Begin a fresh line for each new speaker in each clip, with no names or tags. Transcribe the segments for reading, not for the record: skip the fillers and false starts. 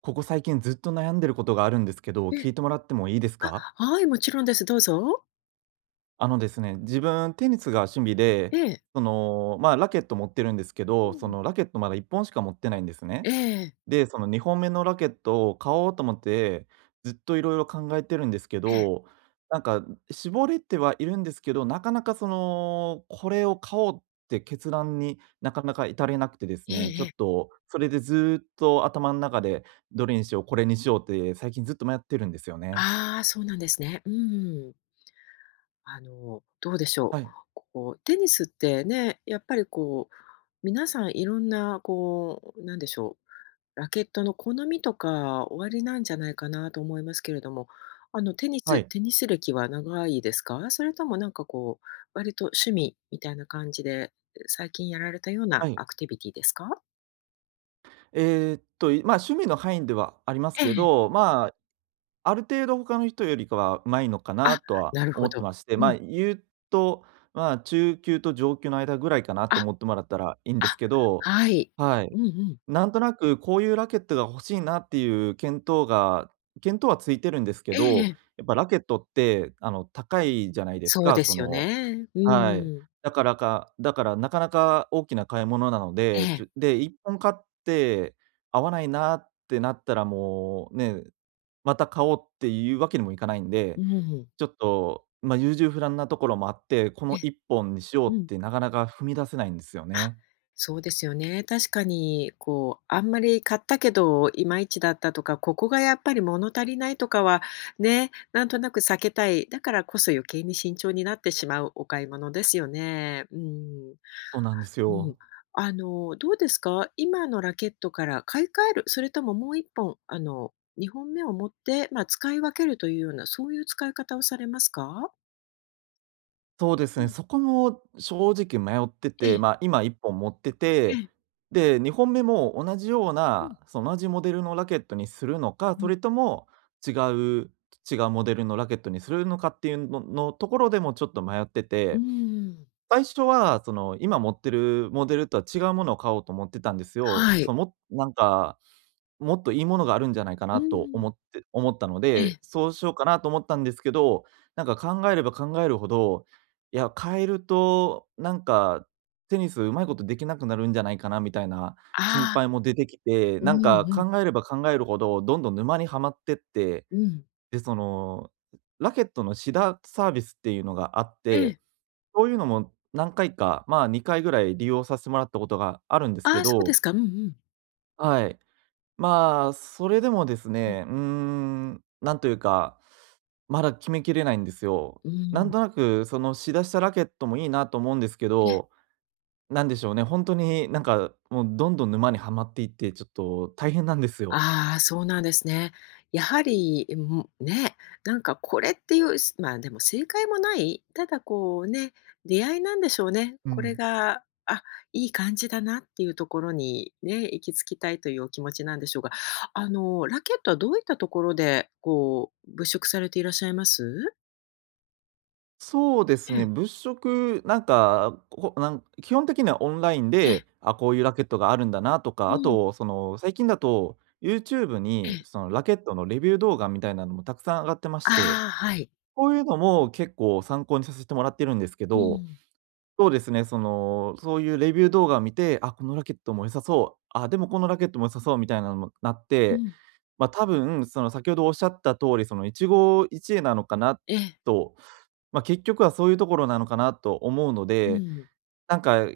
ここ最近ずっと悩んでることがあるんですけど、
え
聞
え。
いてもらってもいいですか？
あ、はい、もちろんです。どうぞ。
あのですね、自分テニスが趣味
え
で、
え。
ラケット持ってるんですけ
う
ど、そ
ん。
のラケットまだ1本しか持ってないんですね。
ええええ。
で、その2本目のラケットを買おうと思って、ずっといろいろ考えてるんですけ
ええ
ど、なんか絞れてはいるんですけど、なかなかこれを買おうって決断になかなか至れなくてです
えええ
ね、ちょ
え
っ
ええ、
とそれでずっと頭の中でどれにしよう、これにしようって最近ずっと迷ってるんですよね。
ああ、そうなんですね。うん。あの、どうでしょ
は
う。
い、
こう、テニスってね、やっぱりこう、皆さんいろんなこう、なんでしょう、ラケットの好みとかおありなんじゃないかなと思いますけれども、あの、テニ
は
ス
い、
テニス歴は長いですか？それともなんかこう、割と趣味みたいな感じで、最近やられたような
はい。
アクティビティですか？
まあ、趣味の範囲ではあります
え
け
え。
ど、まあある程度他の人よりかは上手いのかな
あ、
とは
なる
思
ほ
って
ど。
まして、ま
う
あ、
ん。
言うと、まあ、中級と上級の間ぐらいかなと
あ、
思ってもらったらいいんで
あ、
すけど、
はい。
はい。
うんうん。
なんとなくこういうラケットが欲しいなっていう検討はついてるんですけ
えええ
ど、
え。
やっぱラケットって、高いじゃないです
そう
か。
で
そ
すよ
の、
ね。う
はい。
ん。
だからなかなか大きな買い物なの
え
で、ち
え。
ょで、1本買って合わないなってなったらもうね、また買おうっていうわけにもいかないん
う
で、
ん。
ちょっと、ま、優柔不断なところもあって、こ
え
の
え。
1本にしよ
う
うっ
ん。
てなかなか踏み出せないんですよ
あ、
ね。
そうですよね。確かに、こう、あんまり買ったけど、いまいちだったとか、ここがやっぱり物足りないとかは、ね、なんとなく避けたい。だからこそ余計に慎重になってしまうお買い物ですよね。うん。
そうなんです
うん。
よ。
あの、どうですか？今のラケットから買い替える、それとももう1本、あの、2本目を持って、まあ、使い分けるというような、そういう使い方をされますか？
そうです
う
ね、
ん。
そこも正直迷って
え
て、
え、
まあ、今1本持って
え
て、
え。
で、2本目も同じよう
うん、
な、同じモデルのラケットにするのか、
う
そ
ん。
れとも違う違うモデルのラケットにするのかっていうところでもちょっと迷って
うー
て。
ん。
最初は、今持ってるモデルとは違うものを買おうと思ってたんですよ。
はい。
その、もなんか、もっといいものがあるんじゃないか
うー
なと
ん。
思ったの
え
で、
え。
そうしようかなと思ったんですけど、なんか考えれば考えるほど、いや、変えると、なんか、テニスうまいことできなくなるんじゃないかなみたいな心
ああ、
配も出てきて、
う
なん
んう
か
ん、うんは
考
い、
えれば考えるほど、どんどん沼にはまってって、
うん
で、その、ラケットのシダサービスっていうのがあっ
え
て、
え。
そういうのも何回か、まあ、2回ぐらい利用させてもらったことがあるんです
あ
け
あ、そうで
ど、
すか。うんうん。
はい。まあ、それでもです
うん。
ね、うーん、なんというか、まだ決めきれないんですよ。
う
なん
ん。
となく、そのしだしたラケットもいいなと思うんですけ
ええ。
ど、なんでしょうね、本当になんか、もうどんどん沼にはまっていって、ちょっと大変なんですよ。
ああ、そうなんですね。やはり、もね、なんかこれっていう、まあ、でも正解もない、ただこうね、出会いなんでしょうね。
う
これ
ん。
が、あ、いい感じだなっていうところにね、行き着きたいというお気持ちなんでしょうが、あの、ラケットはどういったところで、こう、物色されていらっしゃいます？
そうです
え
ね、
え、
物色、なんか、こなん基本的にはオンライン
え
で、
え、
あ、こういうラケットがあるんだなと
う
か、あ
ん、
と、その、最近だと、YouTube
え
に、
え。
ラケットのレビュー動画みたいなのもたくさん上がってまして、
ああ、はい。
こういうのも結構参考にさせてもらってるんですけ
う
ど、
ん、
そうですね、そういうレビュー動画を見て、あ、このラケットも良さそう、あ、でもこのラケットも良さそうみたいなのもなっ
う
て、
ん。
まあ、多分、先ほどおっしゃった通り、一会なのかな
ええ、
と。まあ、結局はそういうところなのかなと思うの
う
で、
ん、
なんか、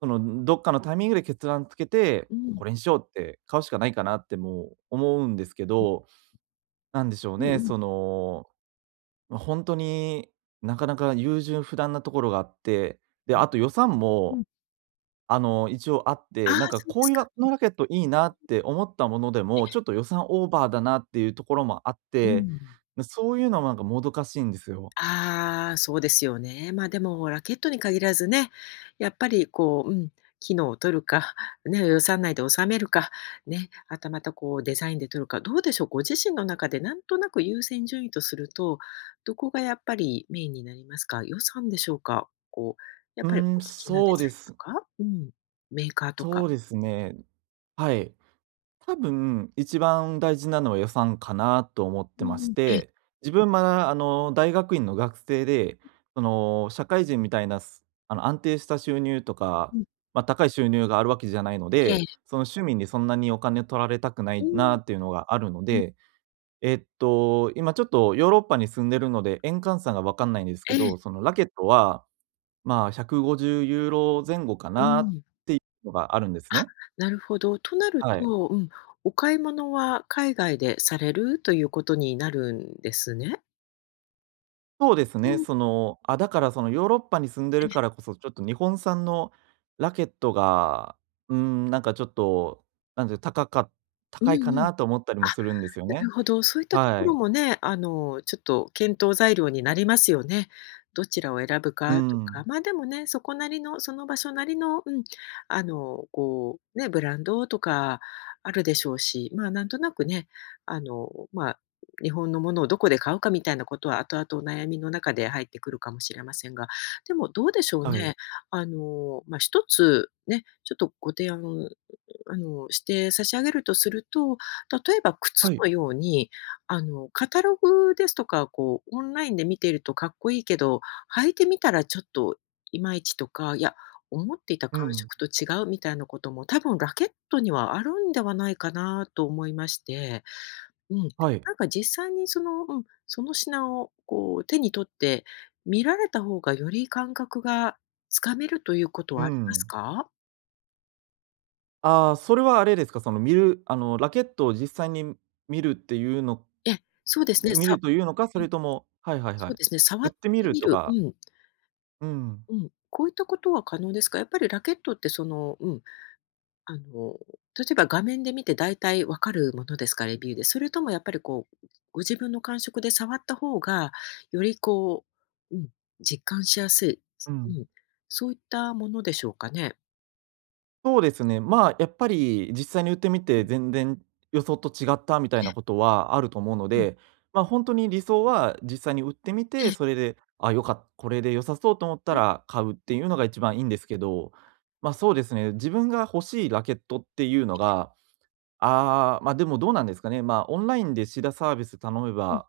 どっかのタイミングで決断つけて、
うん、
これにしようって買うしかないかなってもう思うんですけど、なんでしょう
うんう
ね、
ん、
その、ま、ほになかなか優柔不断なところがあって、で、あと予算
うん。
も、あの、一応あっ
あ
て、
あ、
なんか
そうで
こう
す
いう
か。
ラこのラケットいいなって思ったものでも、ちょっと予算オーバーだなっていうところもあっ
う
て、
ん。
そういうのもなんかもどかしいんですよ。
ああ、そうですよね。まあ、でもラケットに限らずね、やっぱりこう、うん、機能を取るか、ね、予算内で収めるか、ね、はたまたこうデザインで取るか、どうでしょう、ご自身の中でなんとなく優先順位とすると、どこがやっぱりメインになりますか？予算でしょうか？こう、やっ
う
ぱりお
ー
好
ん、
きなデ
そう
ザ
で
インと
す
か、うん、メーカーとか。
そうですね。はい。多分、一番大事なのは予算かなと思って
う
まし
ん、ええ、
て、自分まだ、大学院の学生で、社会人みたいな、すあの、安定した収入とか、
うん。
まあ、高い収入があるわけじゃないの
え
で、
え、
趣味にそんなにお金取られたくな
う
い
ん、
なっていうのがあるの
うん、
で、えっと、今ちょっとヨーロッパに住んでるので、円換算が分かんないんですけ
え
ど、
え、
ラケットは、まあ、150ユーロ前後か
う
なって
ん。
いうのがあるんです
あ、
ね。
なるほど。となる
はい。
と、うん、お買い物は海外でされるということになるんですね。
そうです
う
ね。
ん、
だからそのヨーロッパに住んでるか
え、
らこそ、ちょっと日本産のラケットが、うーん、なんかちょっと、なんていう、
うん
高いか
うん。
なと思ったり
あ、
もするんですよ
なる
ね。
ほど、そういったと
は
ころ
い。
もね、あの、ちょっと検討材料になりますよね。どちらを選ぶか
う
とか、
ん。
まあ、でもね、そこなりの、その場所なりの、うん、あの、こう、ね、ブランドとかあるでしょうし、まあ、なんとなくね、あの、まあ、日本のものをどこで買うかみたいなことは後々お悩みの中で入ってくるかもしれませんが、でもどうでしょう
はい。
ね。あの、まあ、一つね、ちょっとご提案あの、して差し上げるとすると、例えば靴
はい。
のように、あの、カタログですとか、こう、オンラインで見ているとかっこいいけど、履いてみたらちょっといまいちとか、いや、思っていた
う
感
ん。
触と違うみたいなことも、多分ラケットにはあるんではないかなと思いまして、うん。
はい。
なんか実際にその、うん、その品をこう手に取って見られた方がより感覚がつかめるということ
う
はあります
ん。
か？
ああ、それはあれですか、その見るあのラケットを実際に見るっていうの
えそうですね。
見るというのか、それともはいはいは
そ
い。
うですね、触っ
売ってみ
て
る
み
と
る、う
か。
ん、
うん、
うん。こういったことは可能ですか？やっぱりラケットってその、うん、あの、例えば画面で見て大体わかるものですか？レビューで。それともやっぱりこう、ご自分の感触で触った方が、よりこう、うん、実感しやすい、
う
う
ん。
ん、そういったものでしょうかね？
そうですね。まあ、やっぱり実際に売ってみ
うん、
て、全然予想と違ったみた
え
いなこ
え、
とはあると思うの
うん、
で、まあ、本当に理想は実際に売ってみ
え
て、
え、
それで、あ、よかったこれで良さそうと思った
うん
ら買うっていうのが一番いいんですけど、ま、そうですね、自分が欲しいラケットっていうのが、ああ、ま、でもどうなんですかね、ま、オンラインでシダサービス頼め
うん、
ば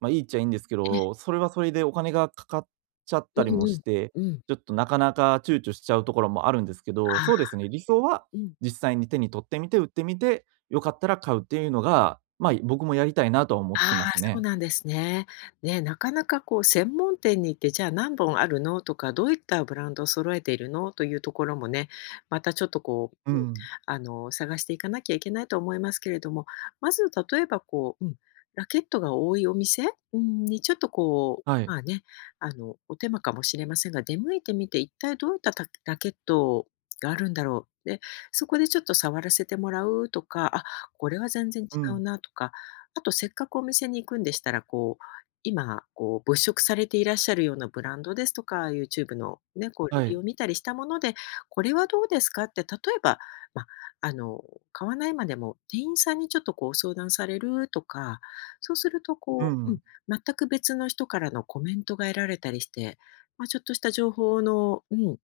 いいっちゃいいんですけど、それはそれでお金がかかっちゃっ
う
たり
ん
も
う
し
ん、
て、
うん。
ちょっとなかなか躊躇しちゃうところもあるんですけど、
あ
そうで
あ、
すね、理想は
うん。
実際に手に取ってみて、売ってみて、良かったら買うっていうのが、まあ、僕もやりたいなとは思っ
あ
てま
あ、
す
そう
ね。
なんですね。ね、なかなかこう専門店に行って、じゃあ何本あるのとか、どういったブランドを揃えているのというところもね、またちょっとこ
う
う、うん、
ん。
あの、探していかなきゃいけないと思いますけれども、まず例えばこう、うん、ラケットが多いお店、うん、にちょっとこう、
はい。
まあね、あの、お手間かもしれませんが、出向いてみて、一体どういったたラケットがあるんだろう。で、そこでちょっと触らせてもらうとか、あ、これは全然違
う
う
ん。
なとか、あとせっかくお店に行くんでしたら、こう、今、こう、物色されていらっしゃるようなブランドですとか、YouTube のね、こう、レ
は
ビュー
い。
を見たりしたもので、これはどうですかって、例えば、ま、あの、買わないまでも店員さんにちょっと、こう、相談されるとか、そうすると、
う
こう、うん、
ん。
全く別の人からのコメントが得られたりして、ま、ちょっとした情報の、うん、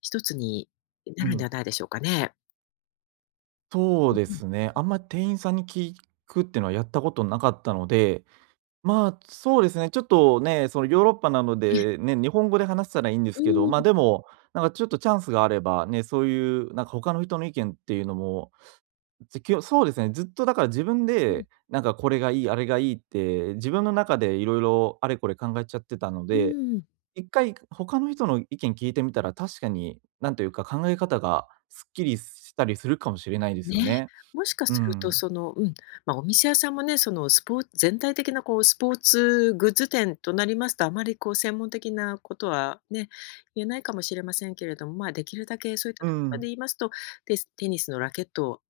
一つにな
う
るんで
ん。
はないでしょうかね。
そ
う
う
ん
で
うん。
すね。あんまり店員さんに聞くっていうのはやったことなかったので、まあ、そうですね、ちょっとね、そのヨーロッパなの
ええ。
で、ね、日本語で話したらいいんで
う
すけど、
ー
で
ん。
も、なんかちょっとチャンスがあれば、ね、そういうなんか他の人の意見っていうのも、ずきょそうですね、ずっとだから自分
うん、
で、なんかこれがいい、あれがいいって、自分の中でいろいろあれこれ考えちゃってたの
う
で、
ーん。
一回他の人の意見聞いてみたら、確かに、なんというか、考え方がすっきりしたりするかもしれないですよ
ね、
ね。
もしか
う
すると
ん。
その、うん、まあ、お店屋さんもね、そのスポーツ全体的なこうスポーツグッズ店となりますと、あまりこう専門的なことはね、言えないかもしれませんけれども、まあ、できるだけそういった
う
ところ
ん。
で言いますと、テニスのラケットを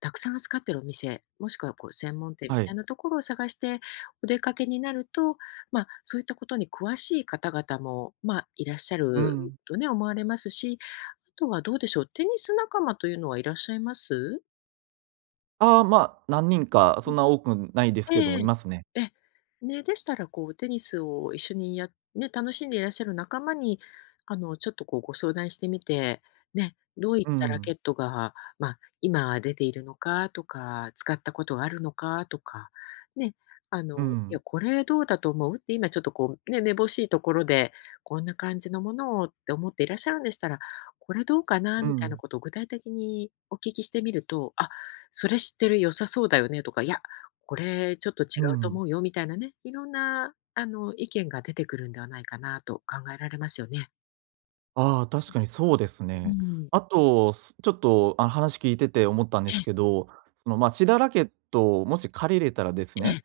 たくさん扱ってるお店、もしくはこう専門店み
は
た
い。
いなところを探してお出かけになると、まあ、そういったことに詳しい方々も、まあ、いらっしゃ
う
る
ん。
とね、思われますし、あとはどうでしょう、テニス仲間というのはいらっしゃいます？
ああ、まあ、何人か、
う
そ
ん、
んな多くないですけども
え
い
え
ますね。
ええ。ね、でしたらこうテニスを一緒にね、楽しんでいらっしゃる仲間に、あの、ちょっとこうご相談してみて、ね、どういっ
う
たラケ
ん。
ットが、まあ、今出ているのかとか、使ったことがあるのかとか、ね、あの、
う
いや、
ん。
これどうだと思うって今ちょっとこうね、めぼしいところで、こんな感じのものをって思っていらっしゃるんでしたら、これどうかな
う
みたいな
ん。
ことを具体的にお聞きしてみると、あ、それ知ってる、良さそうだよねとか、いや、これちょっと違
う
うと
ん。
思うよみたいなね、いろんなあの意見が出てくるんではないかなと考えられますよね。
ああ、確かにそうです
う
ね。
ん。
あと、ちょっと、あの、話聞いてて思ったんで
ええ
すけど、まあ、シダラケットをもし借りれたらです
え
ね、
え。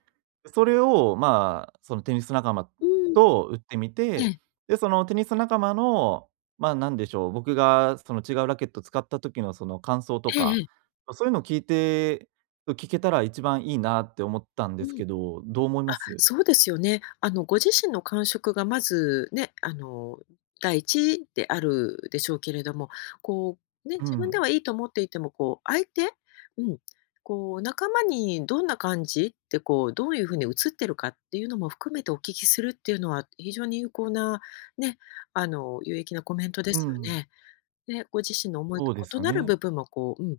それを、まあ、そのテニス仲間
うん。
と打ってみ
え
て、
え。
で、そのテニス仲間の、まあ、なんでしょう、僕がその違うラケット使った時のその感想と
ええ
か、
ええ。
まそういうのを聞いて聞けたら一番いいなって思ったんで
う
す
ん。
けど、どう思いま
あ、
す？
そうですよね。あの、ご自身の感触がまずね、あの、第一であるでしょうけれども、こう、ね、
う
自分で
ん。
はいいと思っていても、こう、相手、うん、こう、仲間にどんな感じって、こう、どういうふうに映ってるかっていうのも含めてお聞きするっていうのは、非常に有効な、ね、あの、有益なコメントで
う
すよ
ん、
ね。で、ご自身の思いと
そうです
異
よ
なる
ね。
部分も、こう、うん、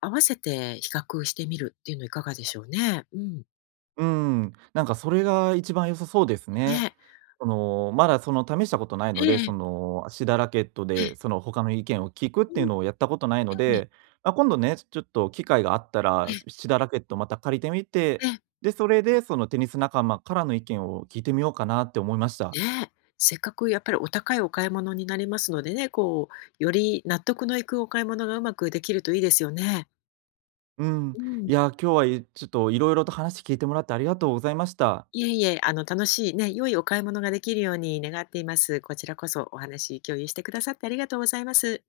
合わせて比較してみるっていうのいかがでしょうね。うん。
うん、なんかそれが一番良さそうですね。
ね。
まだその試したことない
え
の
え
で、
ええ。
シダラケット
ええ。
で、その他の意見を聞くっ
う
ていう
ん、
のをやったことないの
ええ、
で、まあ、今度ね、ちょっと機会があった
ええ、
ら、シダラケットまた借りてみて、
ええ、
で、それでそのテニス仲間からの意見を聞いてみようかなって思いました。
ねえ。せっかくやっぱりお高いお買い物になりますのでね、こう、より納得のいくお買い物がうまくできるといいですよね。
うん、
うん。
いや、今日はちょっといろいろと話聞いてもらってありがとうございました。
いえいえ、あの、楽しいね、良いお買い物ができるように願っています。こちらこそお話共有してくださってありがとうございます。